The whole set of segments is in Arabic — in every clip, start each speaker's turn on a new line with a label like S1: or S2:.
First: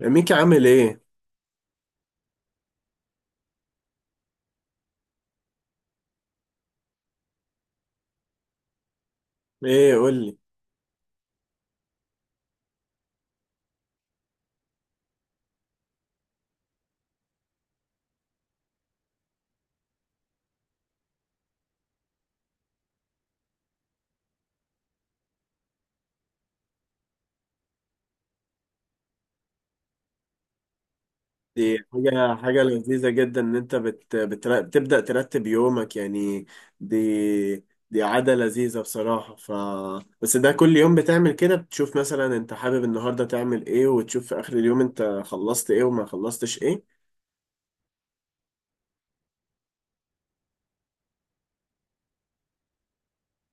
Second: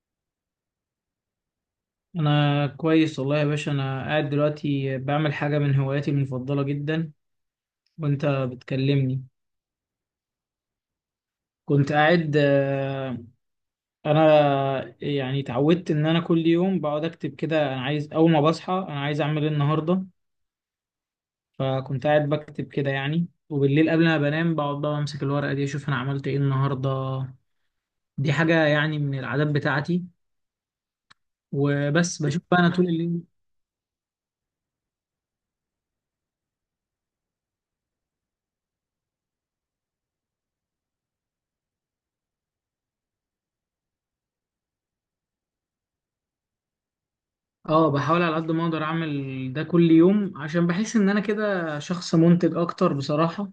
S1: ميكي عامل ايه؟
S2: انا كويس والله يا باشا، انا قاعد دلوقتي بعمل حاجه من هواياتي المفضله جدا وانت بتكلمني.
S1: ايه قول لي.
S2: كنت قاعد، انا يعني اتعودت ان انا كل يوم بقعد اكتب كده، انا عايز اول ما بصحى انا عايز اعمل ايه النهارده. فكنت قاعد بكتب كده يعني، وبالليل قبل ما بنام بقعد بقى امسك الورقه دي اشوف انا عملت ايه النهارده. دي حاجه يعني من العادات بتاعتي،
S1: دي
S2: وبس
S1: حاجة
S2: بشوف بقى
S1: حاجة
S2: انا طول
S1: لذيذة
S2: الليل.
S1: جدا ان انت بتبدأ ترتب يومك يعني. دي دي عادة لذيذة بصراحة. ف بس ده كل يوم بتعمل كده، بتشوف مثلا انت حابب النهاردة تعمل ايه وتشوف في اخر اليوم انت خلصت ايه وما خلصتش ايه؟
S2: اه بحاول على قد ما اقدر اعمل ده كل يوم عشان بحس ان انا كده شخص منتج اكتر بصراحة.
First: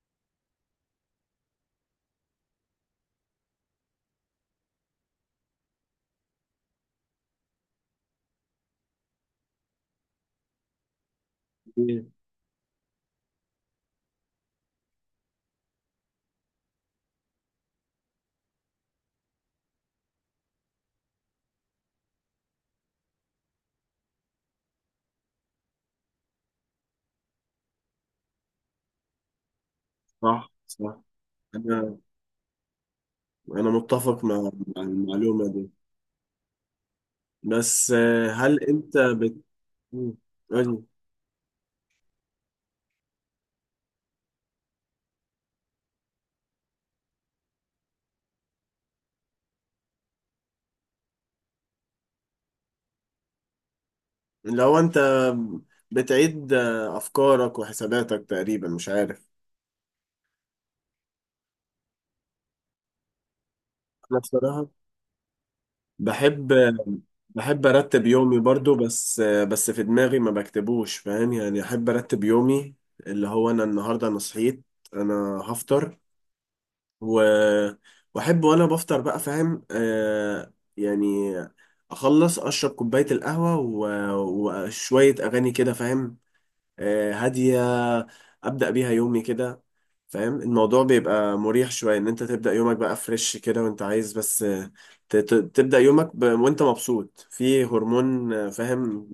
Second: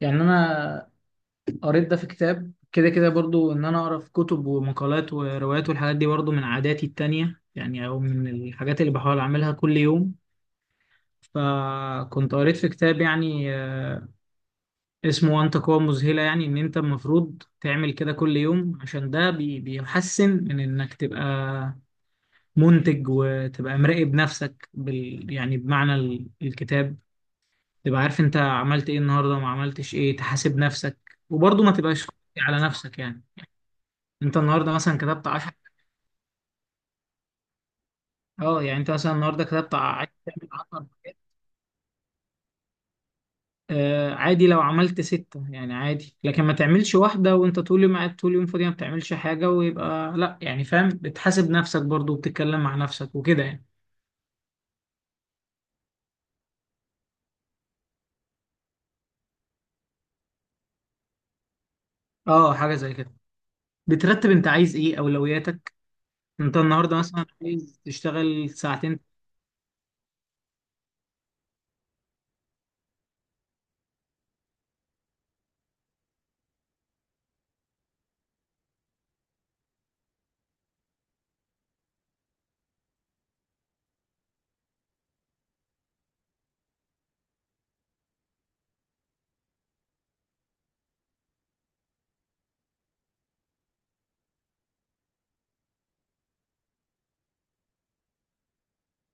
S2: يعني انا قريت ده في كتاب كده كده برضو، ان انا اقرا في كتب ومقالات وروايات، والحاجات دي برضو من عاداتي التانية يعني، او من الحاجات اللي بحاول اعملها كل يوم.
S1: إيه.
S2: فكنت قريت في كتاب يعني، اسمه وانت قوة مذهلة، يعني ان انت المفروض تعمل كده كل يوم عشان ده بيحسن من انك تبقى منتج وتبقى مراقب نفسك يعني بمعنى الكتاب، تبقى عارف انت عملت ايه النهارده وما عملتش ايه،
S1: صح
S2: تحاسب
S1: صح.
S2: نفسك وبرضه ما
S1: انا
S2: تبقاش قاسي على نفسك يعني.
S1: انا متفق
S2: انت
S1: مع
S2: النهارده مثلا كتبت
S1: المعلومة
S2: 10،
S1: دي. بس هل
S2: اه يعني انت
S1: انت
S2: مثلا
S1: بت...؟
S2: النهارده كتبت عايز تعمل
S1: قول لي.
S2: 10 حاجات، آه عادي لو عملت ستة يعني عادي، لكن ما تعملش واحدة وانت طول يوم قاعد طول يوم فاضي ما بتعملش حاجة، ويبقى لا يعني فاهم، بتحاسب نفسك برضه وبتتكلم مع نفسك وكده يعني.
S1: لو انت بتعيد افكارك وحساباتك تقريبا، مش عارف.
S2: اه حاجة زي كده،
S1: انا
S2: بترتب انت
S1: بصراحة
S2: عايز ايه اولوياتك،
S1: بحب،
S2: انت النهارده مثلا
S1: بحب
S2: عايز
S1: ارتب يومي
S2: تشتغل
S1: برضو،
S2: ساعتين.
S1: بس في دماغي ما بكتبوش، فاهم يعني؟ احب ارتب يومي، اللي هو انا النهارده انا صحيت، انا هفطر و واحب وانا بفطر بقى، فاهم؟ آه يعني اخلص اشرب كوبايه القهوه و... وشويه اغاني كده، فاهم؟ آه هاديه، ابدا بيها يومي كده. فاهم؟ الموضوع بيبقى مريح شوية ان انت تبدأ يومك بقى فريش كده، وانت عايز بس تبدأ يومك ب... وانت مبسوط، في هرمون فاهم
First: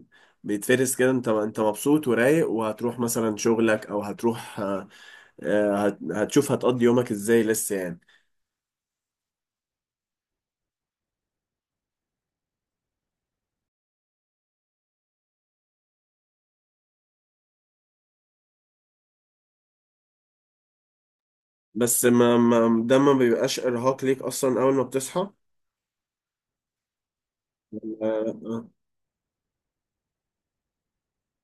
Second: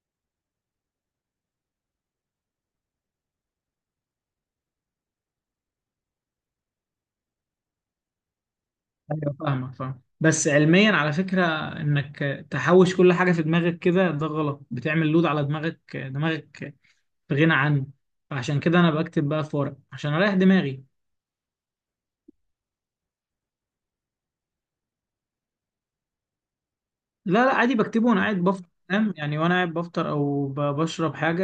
S1: بيتفرز كده. انت انت مبسوط ورايق، وهتروح مثلا شغلك او هتروح، هتشوف هتقضي يومك ازاي لسه يعني.
S2: ايوه فاهمك فاهم، بس علميا على فكره، انك تحوش كل حاجه في دماغك كده ده غلط، بتعمل لود على دماغك. دماغك بغنى عنه، فعشان كده انا بكتب بقى في ورق عشان اريح دماغي.
S1: بس ما... ما... ده ما بيبقاش ارهاق ليك اصلا اول ما بتصحى
S2: لا لا عادي، بكتبه وانا قاعد
S1: آه.
S2: بفطر فاهم يعني، وانا قاعد بفطر او بشرب حاجه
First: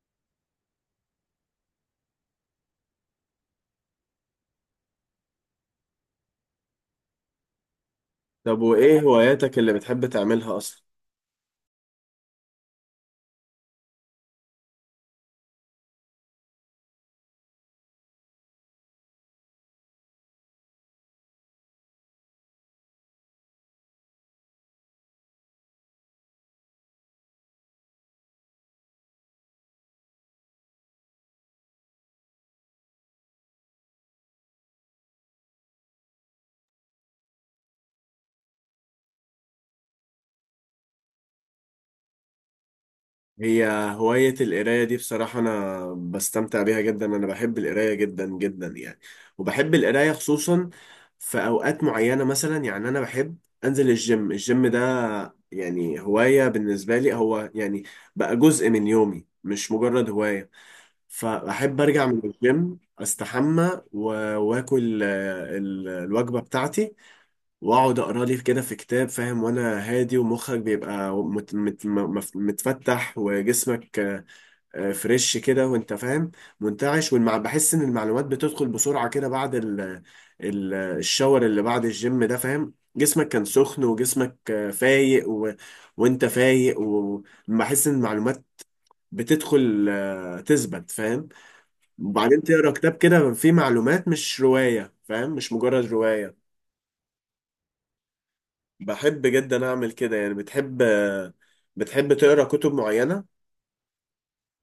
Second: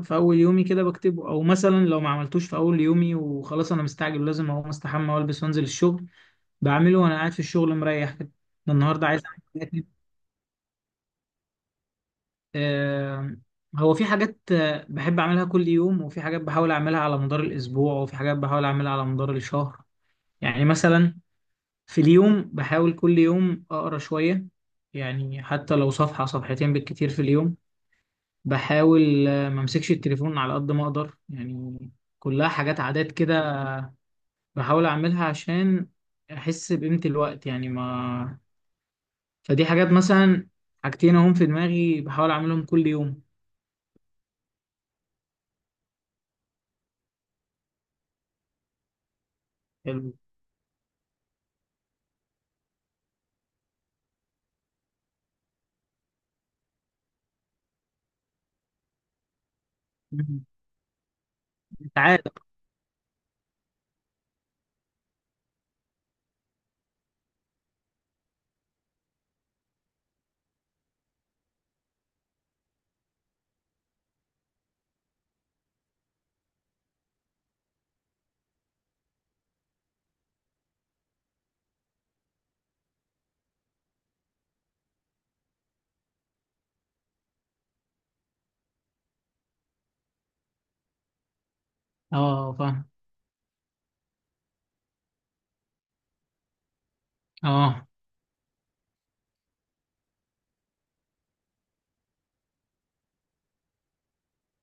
S2: في اول يومي كده بكتبه، او مثلا لو ما عملتوش في اول يومي وخلاص انا مستعجل لازم اقوم استحمى والبس وانزل الشغل، بعمله وانا قاعد في الشغل مريح كده.
S1: طب
S2: ده
S1: وايه
S2: النهارده عايز
S1: هواياتك اللي
S2: أعمل،
S1: بتحب تعملها اصلا؟
S2: آه، هو في حاجات، بحب أعملها كل يوم، وفي حاجات بحاول أعملها على مدار الأسبوع، وفي حاجات بحاول أعملها على مدار الشهر، يعني مثلا في اليوم بحاول كل يوم أقرأ شوية، يعني حتى لو صفحة صفحتين بالكتير في اليوم، بحاول ما أمسكش التليفون على قد ما أقدر يعني، كلها حاجات عادات كده بحاول أعملها عشان أحس بقيمة الوقت يعني ما، فدي حاجات مثلا، حاجتين أهم في دماغي بحاول أعملهم كل يوم.
S1: هي هواية القراية دي بصراحة أنا بستمتع بيها جدا، أنا بحب القراية جدا جدا يعني. وبحب القراية
S2: حلو.
S1: خصوصا في أوقات معينة، مثلا يعني أنا بحب أنزل الجيم. الجيم ده يعني هواية بالنسبة لي، هو يعني بقى جزء من يومي مش مجرد
S2: مم.
S1: هواية. فأحب أرجع من
S2: عادة.
S1: الجيم أستحمى وآكل الوجبة بتاعتي، واقعد اقرا لي كده في كتاب، فاهم؟ وانا هادي ومخك بيبقى متفتح وجسمك فريش كده، وانت فاهم؟ منتعش، والمع، بحس ان المعلومات بتدخل بسرعة كده بعد ال الشاور اللي بعد الجيم ده. فاهم؟ جسمك كان سخن، وجسمك فايق و... وانت فايق، وبحس ان المعلومات بتدخل تثبت، فاهم؟ وبعدين
S2: اه
S1: تقرا
S2: فاهم.
S1: كتاب كده فيه معلومات، مش رواية، فاهم؟ مش مجرد رواية.
S2: اه
S1: بحب جدا اعمل كده يعني. بتحب، بتحب تقرا كتب معينه؟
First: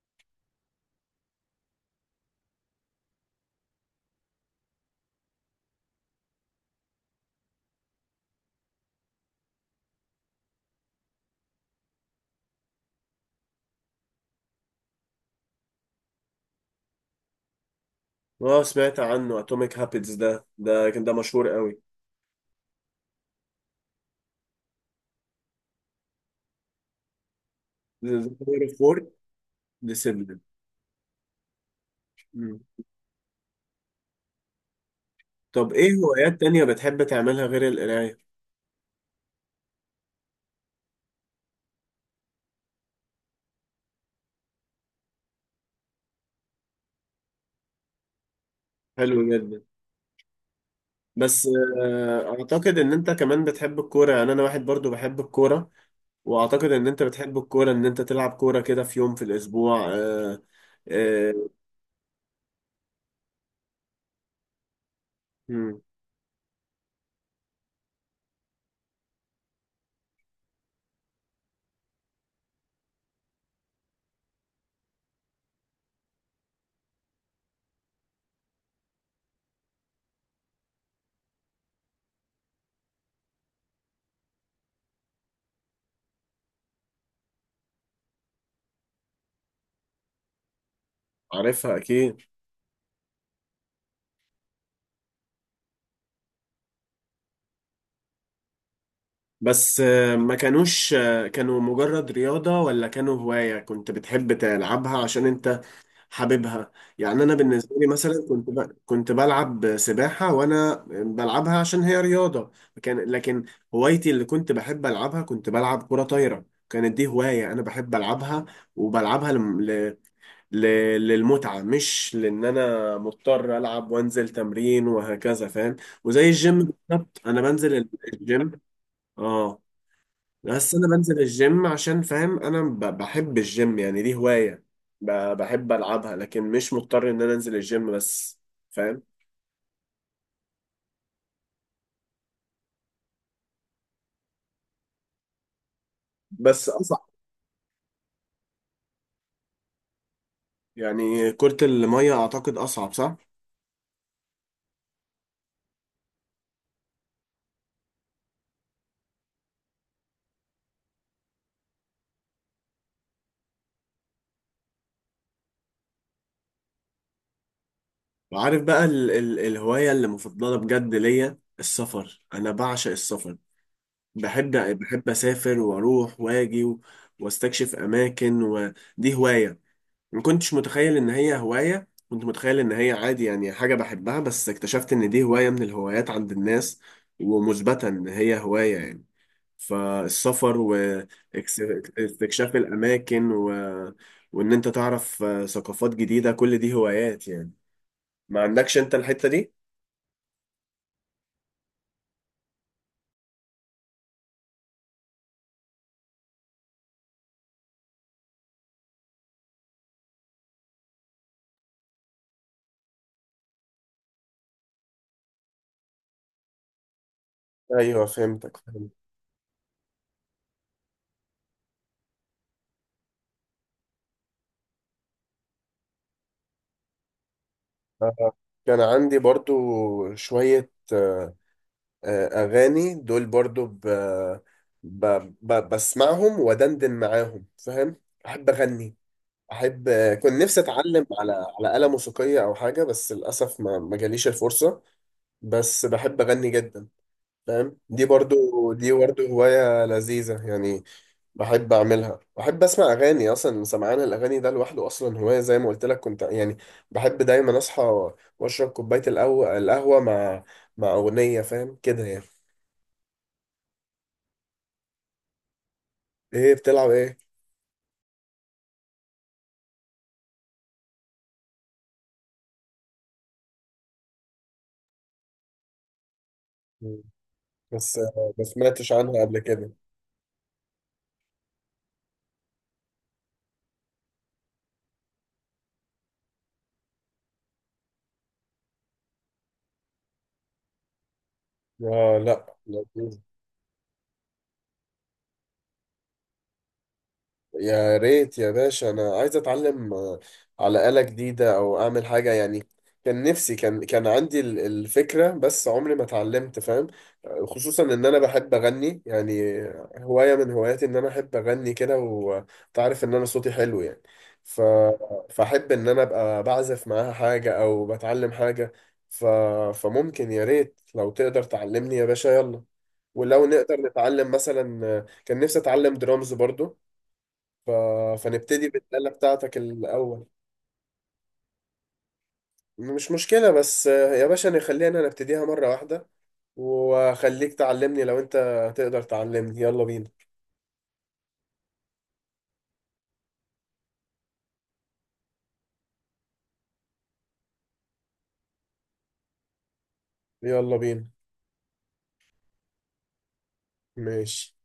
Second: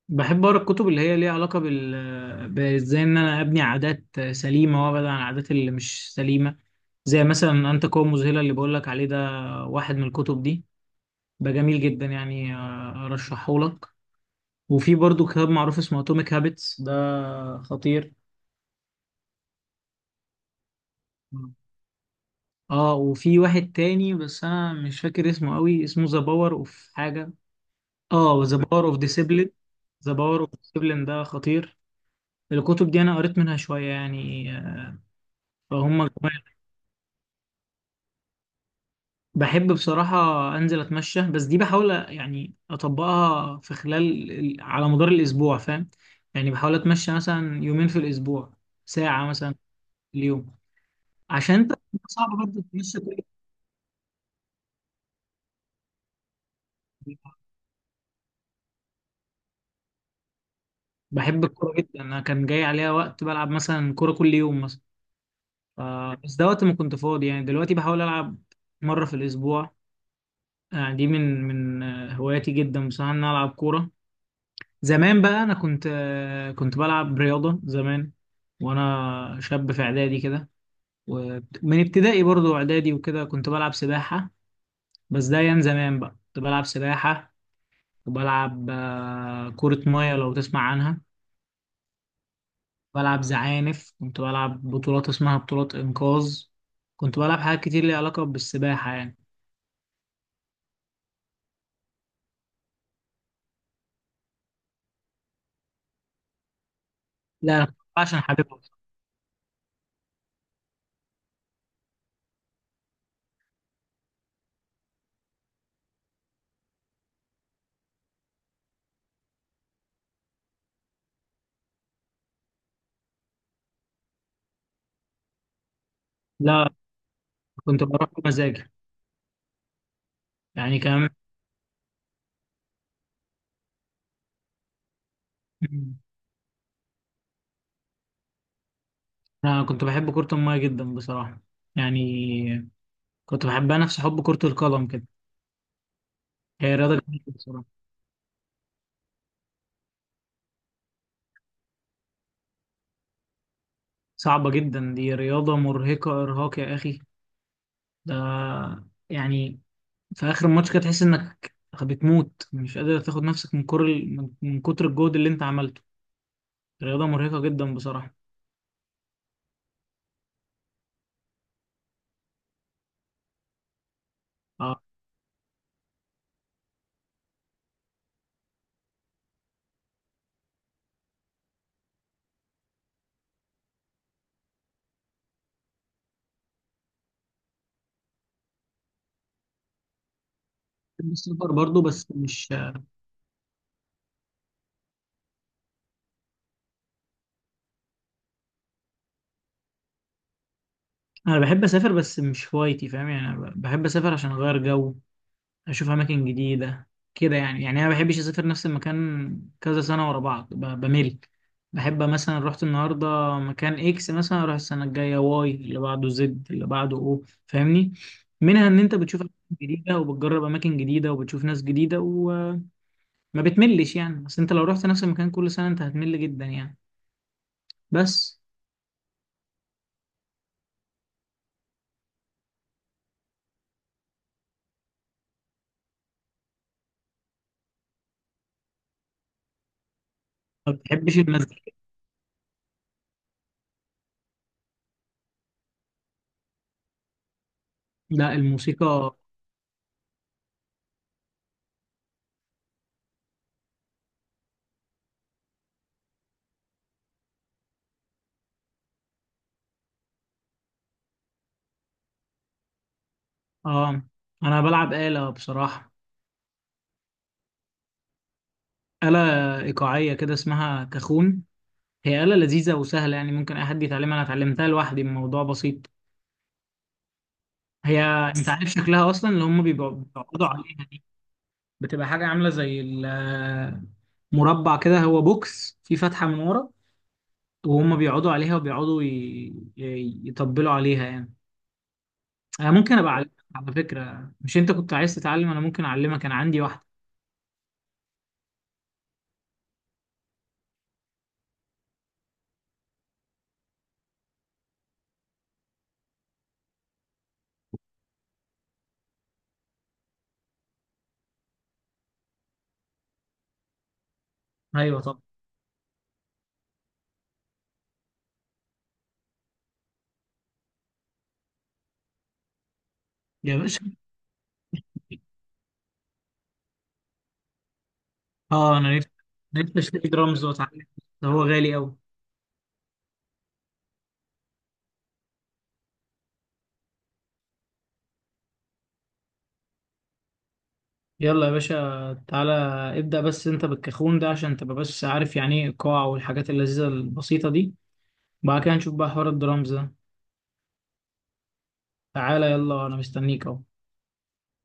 S2: بحب اقرا الكتب اللي هي ليها علاقه بازاي ان انا ابني عادات سليمه وابعد عن العادات اللي مش سليمه، زي مثلا انت قوه مذهله اللي بقول لك عليه ده، واحد من الكتب دي، ده جميل جدا يعني، ارشحه لك. وفي برضو كتاب معروف اسمه اتوميك هابتس، ده خطير.
S1: اه سمعت عنه، اتوميك هابتس ده، ده كان مشهور قوي.
S2: اه وفي واحد تاني بس انا مش فاكر اسمه قوي، اسمه ذا باور اوف حاجه، اه ذا باور اوف
S1: فور
S2: ديسيبلين، ذا باور
S1: ديسيبلين.
S2: اوف ديسيبلين ده خطير. الكتب دي انا قريت منها شويه يعني.
S1: طب ايه
S2: فهم كمان.
S1: هوايات تانية بتحب تعملها غير القرايه؟
S2: بحب بصراحة أنزل أتمشى، بس دي بحاول يعني أطبقها في خلال على مدار الأسبوع فاهم، يعني بحاول أتمشى مثلا يومين في الأسبوع،
S1: حلو
S2: ساعة مثلا
S1: جدا.
S2: في اليوم،
S1: بس
S2: عشان أنت صعب برضه
S1: اعتقد ان
S2: تتمشى
S1: انت
S2: كل
S1: كمان بتحب الكوره، يعني انا واحد برضو بحب الكوره. واعتقد ان انت
S2: يوم.
S1: بتحب الكوره، ان انت تلعب كوره كده في يوم في الاسبوع،
S2: بحب
S1: آه.
S2: الكورة جدا، أنا كان جاي عليها وقت بلعب مثلا كورة كل يوم مثلا، ف-
S1: مم،
S2: بس ده وقت ما كنت فاضي يعني، دلوقتي بحاول ألعب مرة في الأسبوع، يعني دي من هواياتي جدا بصراحة، إن أنا ألعب كورة. زمان بقى انا كنت بلعب رياضه زمان وانا شاب في اعدادي كده، ومن ابتدائي برضو اعدادي وكده كنت بلعب سباحه، بس ده ايام زمان بقى كنت بلعب سباحه، وبلعب كره ميه لو تسمع عنها،
S1: عارفها اكيد.
S2: بلعب زعانف، كنت بلعب بطولات اسمها بطولات انقاذ، كنت بلعب حاجات كتير ليها علاقه بالسباحه يعني.
S1: بس ما كانوش كانوا مجرد رياضة، ولا كانوا هواية كنت بتحب تلعبها عشان انت حاببها؟ يعني انا
S2: لا انا كنت
S1: بالنسبة
S2: بلعب
S1: لي مثلا
S2: عشان حاببها.
S1: كنت ب...، كنت بلعب سباحة وانا بلعبها عشان هي رياضة. كان... لكن هوايتي اللي كنت بحب العبها، كنت بلعب كرة طايرة، كانت دي هواية انا بحب العبها وبلعبها ل... للمتعة، مش لان انا مضطر العب وانزل تمرين وهكذا، فاهم؟ وزي الجيم
S2: لا
S1: بالظبط، انا
S2: كنت
S1: بنزل
S2: بروح
S1: الجيم،
S2: بمزاجي
S1: اه. بس
S2: يعني
S1: انا
S2: كمان.
S1: بنزل الجيم عشان فاهم، انا بحب الجيم يعني، دي هواية بحب العبها، لكن مش مضطر ان انا انزل الجيم بس، فاهم؟
S2: انا كنت بحب كره الميه جدا بصراحه، يعني كنت بحبها نفس حب كرة القدم كده،
S1: بس
S2: هي
S1: اصعب
S2: رياضة جميلة بصراحة،
S1: يعني، كرة المية اعتقد اصعب، صح؟
S2: صعبة جدا، دي رياضة مرهقة إرهاق يا أخي، ده يعني في آخر الماتش كده تحس إنك بتموت، مش قادر تاخد نفسك من كر من من كتر الجهد اللي أنت عملته، رياضة مرهقة جدا بصراحة.
S1: وعارف بقى ال الهواية اللي مفضلة بجد ليا؟ السفر. انا بعشق السفر، بحب،
S2: آه،
S1: بحب اسافر واروح واجي و واستكشف اماكن، ودي هواية ما كنتش متخيل ان هي هواية، كنت متخيل ان هي عادي يعني حاجة بحبها، بس اكتشفت ان دي هواية من الهوايات عند الناس، ومثبتة ان هي هواية يعني. فالسفر
S2: بحب السفر برضو بس مش،
S1: واستكشاف الاماكن و... وان انت تعرف ثقافات جديدة، كل دي هوايات يعني. ما عندكش انت الحتة دي؟
S2: أنا بحب أسافر بس مش هوايتي فاهم يعني، أنا بحب أسافر عشان أغير جو، اشوف اماكن جديده كده يعني، يعني انا ما بحبش اسافر نفس المكان كذا سنه ورا بعض بمل. بحب مثلا رحت النهارده مكان اكس مثلا، اروح السنه الجايه واي اللي بعده زد اللي بعده او، فاهمني،
S1: ايوه فهمتك،
S2: منها ان
S1: فهمت.
S2: انت بتشوف اماكن جديده وبتجرب اماكن جديده وبتشوف ناس جديده وما بتملش يعني، بس انت لو رحت نفس المكان كل سنه انت هتمل جدا يعني
S1: آه،
S2: بس.
S1: كان عندي برضو شوية اغاني دول برضو ب... بسمعهم ودندن معاهم، فاهم؟ احب اغني، احب كنت نفسي
S2: ما
S1: اتعلم
S2: بتحبش
S1: على
S2: المزيكا؟
S1: على آلة موسيقية او حاجة، بس للاسف ما جاليش الفرصة. بس بحب اغني جدا، فاهم؟ دي
S2: لا
S1: برضو دي
S2: الموسيقى.
S1: برضو هواية لذيذة يعني، بحب اعملها. بحب اسمع اغاني، اصلا سمعان الاغاني ده لوحده اصلا هوايه. زي ما قلت لك كنت يعني بحب دايما اصحى واشرب كوبايه القهوه مع اغنيه، فاهم كده يعني؟
S2: اه انا بلعب آلة بصراحه،
S1: ايه بتلعب ايه؟
S2: آلة إيقاعية كده اسمها كاخون، هي آلة لذيذة وسهلة يعني، ممكن أي حد يتعلمها، أنا اتعلمتها لوحدي، الموضوع بسيط.
S1: مم. بس
S2: هي
S1: ما
S2: أنت عارف
S1: سمعتش
S2: شكلها
S1: عنها
S2: أصلا،
S1: قبل
S2: اللي هم
S1: كده.
S2: بيقعدوا عليها دي، بتبقى حاجة عاملة زي مربع كده، هو بوكس فيه فتحة من ورا، وهم بيقعدوا عليها وبيقعدوا يطبلوا عليها يعني.
S1: اه، لا
S2: أنا ممكن
S1: لا
S2: أبقى أعلمك على فكرة، مش أنت كنت عايز تتعلم؟ أنا ممكن أعلمك، أنا عندي واحدة.
S1: يا ريت يا باشا، انا عايز اتعلم على آلة جديدة او اعمل حاجة يعني. كان نفسي، كان عندي الفكرة، بس عمري ما اتعلمت، فاهم؟ خصوصا ان انا بحب اغني يعني، هواية من هواياتي ان انا احب اغني كده، وتعرف ان انا صوتي حلو يعني. ف...
S2: أيوه طبعا
S1: فاحب ان انا ابقى بعزف معاها حاجة او بتعلم حاجة. ف... فممكن يا ريت لو تقدر تعلمني يا باشا، يلا. ولو
S2: يا
S1: نقدر
S2: باشا.
S1: نتعلم مثلا، كان نفسي اتعلم درامز برضو. ف... فنبتدي
S2: أه أنا
S1: بالآلة
S2: نفسي،
S1: بتاعتك
S2: نفسي أشتري
S1: الأول.
S2: درامز وأتعلم، ده هو غالي أوي.
S1: مش مشكلة، بس يا باشا نخلينا نبتديها مرة واحدة، وخليك تعلمني لو أنت تقدر تعلمني. يلا بينا،
S2: يلا يا باشا تعالى، ابدأ بس انت بالكاخون ده عشان تبقى بس عارف يعني ايه القاع والحاجات اللذيذة البسيطة دي، بعد كده نشوف بقى حوار الدرامز ده،
S1: يلا بينا.
S2: تعالى يلا انا مستنيك اهو.
S1: ماشي.